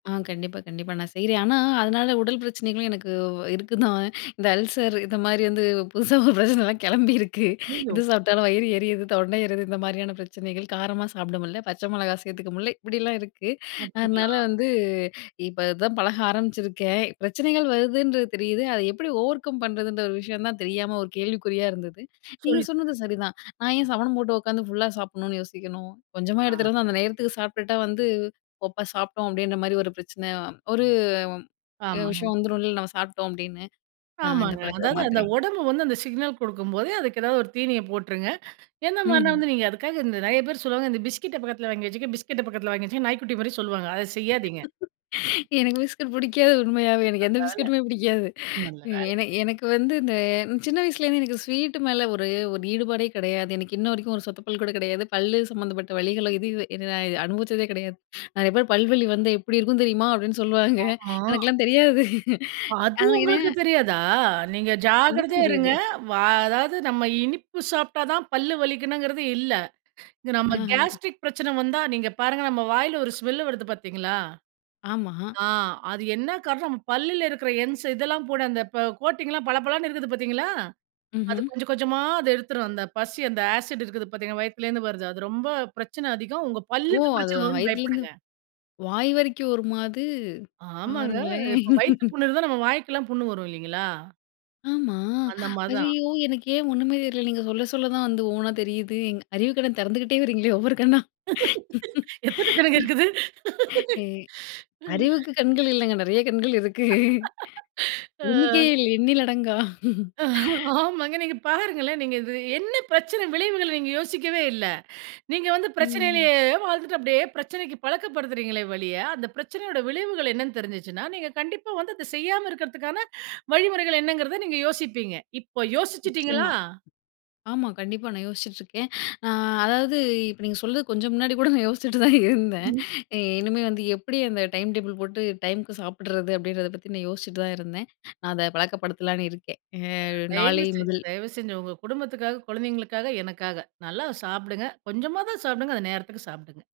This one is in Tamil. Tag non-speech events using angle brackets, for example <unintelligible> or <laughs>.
ஆ கண்டிப்பா கண்டிப்பா, நான் செய்றேன். ஆனா, அதனால உடல் பிரச்சனைகளும் எனக்கு இருக்குதான், இந்த அல்சர் இந்த மாரி வந்து புதுசா ஒரு பிரச்சனைலாம் கிளம்பியிருக்கு. அய்யய்யோ! இது சாப்பிட்டாலும் வயிறு எரியுது, தொண்டை எரிது, இந்த மாதிரியான பிரச்சனைகள் காரமா சாப்பட முடில, பச்சை மிளகா சேர்த்துக்க முடியல இப்டியெல்லாம் இருக்கு. அதனால அப்டிங்களா. வந்து இப்ப அதான் பழக ஆரம்பிச்சிருக்கேன். பிரச்சனைகள் வருதுன்றது தெரியுது, அதை எப்டி ஓவர்கம் பண்றதுன்ற ஒரு விஷயம் தான் தெரியாம ஒரு கேள்விக்குறியா இருந்தது. நீங்க சொல்லி சொன்னது <unintelligible> சரிதான். நான் ஏன் சமணம் போட்டு உட்காந்து ஃபுல்லா சாப்பிடணுன்னு யோசிக்கணும், கொஞ்சமா ஆ. எடுத்துட்டு வந்து அந்த நேரத்துக்கு சாப்பிட்டுட்டா வந்து ஒப்ப சாப்டோம் அப்டின்ற மாரி ஒரு பிரச்சனை ஒரு ஆமாங்க. விஷயம் வந்துடும் இல்ல நம்ம சாப்பிட்டோம் அப்டின்னு. நான் இந்த ஆமாங்க, பழக்கத்தை அதாவது அந்த மாத்துறேன். உடம்பு வந்து அந்த சிக்னல் குடுக்கும்போதே, அதுக்கு ஏதாவது ஒரு தீனிய போட்டுருங்க. எந்த மாரினா ம்ஹ்ம். வந்து நீங்க அதுக்காக இந்த நெறைய பேர் சொல்லுவாங்க "இந்த பிஸ்கட்ட பக்கத்தில வாங்கி வச்சுக்கங்க பிஸ்கட்ட பக்கத்தில வாங்கி வச்சுக்கங்க" நாய்க்குட்டி மாரி சொல்லுவாங்க, அதை செய்யாதீங்க. <laughs> எனக்கு பிஸ்கட் பிடிக்காது உண்மையாவே, எனக்கு எந்த நல்ல வேல பிஸ்கட்டுமே பிடிக்காது. நல்ல வேல. ஏன்னா எனக்கு வந்து இந்த சின்ன வயசுலேருந்து எனக்கு ஸ்வீட்டு மேல ஒரு ஒரு ஈடுபாடே கிடையாது. எனக்கு இன்ன வரைக்கும் ஒரு சொத்த பல் கூட கிடையாது. பல்லு சம்மந்தப்பட்ட வலிகளும் இது இது என்ன நான் அனுபவிச்சதே கிடையாது. அதுக்கு அப்புறம் "பல்வலி வந்தா எப்டி இருக்கும் தெரியுமா" அப்டின்னு சொல்லுவாங்க. ஆமா. எனக்கெல்லாம் தெரியாது. அது உங்களுக்கு <unintelligible> தெரியாதா? நீங்க கண்டிப்பா ஜாக்கிரதையா தெரியுது. இருங்க. வா அதாவது நம்ம இனிப்பு சாப்பிட்டா தான் பல்லு வலிக்கணுங்குறது இல்ல. நம்ம ஆஹ. கேஸ்ட்ரிக் பிரச்சனை வந்தா, நீங்க பாருங்க நம்ம வாயில ஒரு ஸ்மெல்லு வருது பார்த்தீங்களா? ஆமா. ஆ அது என்ன காரணம் நம்ம பல்லுல இருக்குற என்ஸ் இதெல்லாம் போட அந்த ப கோட்டிங்லாம் பளபளன்னு இருக்குது பார்த்தீங்களா, அது ம்ஹ்ம். கொஞ்சம் கொஞ்சமா அத எடுத்துரும், அந்த பசி அந்த ஆசிட் இருக்குது பார்த்தீங்களா வயித்துலேருந்து வருது. அது ரொம்ப பிரச்சனை அதிகம், உங்க ஓ, பல்லுக்கு அது பிரச்சனை வரும்னு வயித்துலேருந்து, பயப்படுங்க. வாய் வரைக்கும் வருமா அது ஆமாங்க. பாருங்களேன்! இப்ப வயித்து <laughs> புண் இருந்தா, நம்ம வாய்க்கெல்லாம் புண் வரும் இல்லைங்களா? ஆமா, அந்த மாரி தான். ஐயயோ எனக்கு ஏன் ஒண்ணுமே தெரியல! நீங்க சொல்ல சொல்ல தான் வந்து ஒவ்வொண்ணா தெரியுது. எங் அறிவு கண்ண திறந்துகிட்டே வரீங்களே ஒவ்வொரு கண்ணா. <laughs> எத்தனை கணக்கு இருக்குது. <laughs> ஏ, அறிவுக்கு கண்கள் இல்லங்க நெறைய கண்கள் இருக்கு. அ. எண்ணிக்கையே இல்ல எண்ணிலடங்கா. ஆமாங்க. நீங்க பாருங்களேன். நீங்க இது என்ன பிரச்சன விளைவுகள் நீங்க யோசிக்கவே இல்ல. நீங்க வந்து ம். பிரச்சனையிலேயே வாழ்ந்துட்டு அப்டியே பிரச்சனைக்கு பழக்கப்படுத்துகிறீங்களே ஒழிய! அந்த பிரச்சனையோட விளைவுகள் என்னனு தெரிஞ்சுச்சுன்னா, நீங்க கண்டிப்பா வந்து அத செய்யாம இருக்கதற்கான வழிமுறைகள் என்னங்கறத நீங்க யோசிப்பீங்க. இப்போ யோசிச்சுட்டீங்களா? நிச்சியமா. ஆமா கண்டிப்பா, நான் யோசிச்சுட்ருக்கேன். ஆ அதாவது, இப்ப நீங்க சொல்றது கொஞ்சம் முன்னாடி கூட நான் யோசிச்சிட்டு தான் இருந்தேன். இனிமே வந்து எப்டி அந்த டைம் டேபிள் போட்டு டைமுக்கு சாப்பிடறது அப்டின்றத பத்தி நான் யோசிச்சிட்டு தான் இருந்தேன். நான் அத பழக்கப்படுத்தலாம்னு இருக்கேன், ஆ தயவு நாளை செஞ்சு முதல். தயவு செஞ்சு. உங்க குடும்பத்துக்காக, குழந்தைங்களுக்காக, எனக்காக! நல்லா சாப்பிடுங்க, கொஞ்சமா தான் சாப்பிடுங்க அத நேரத்துக்கு சாப்பிடுங்க.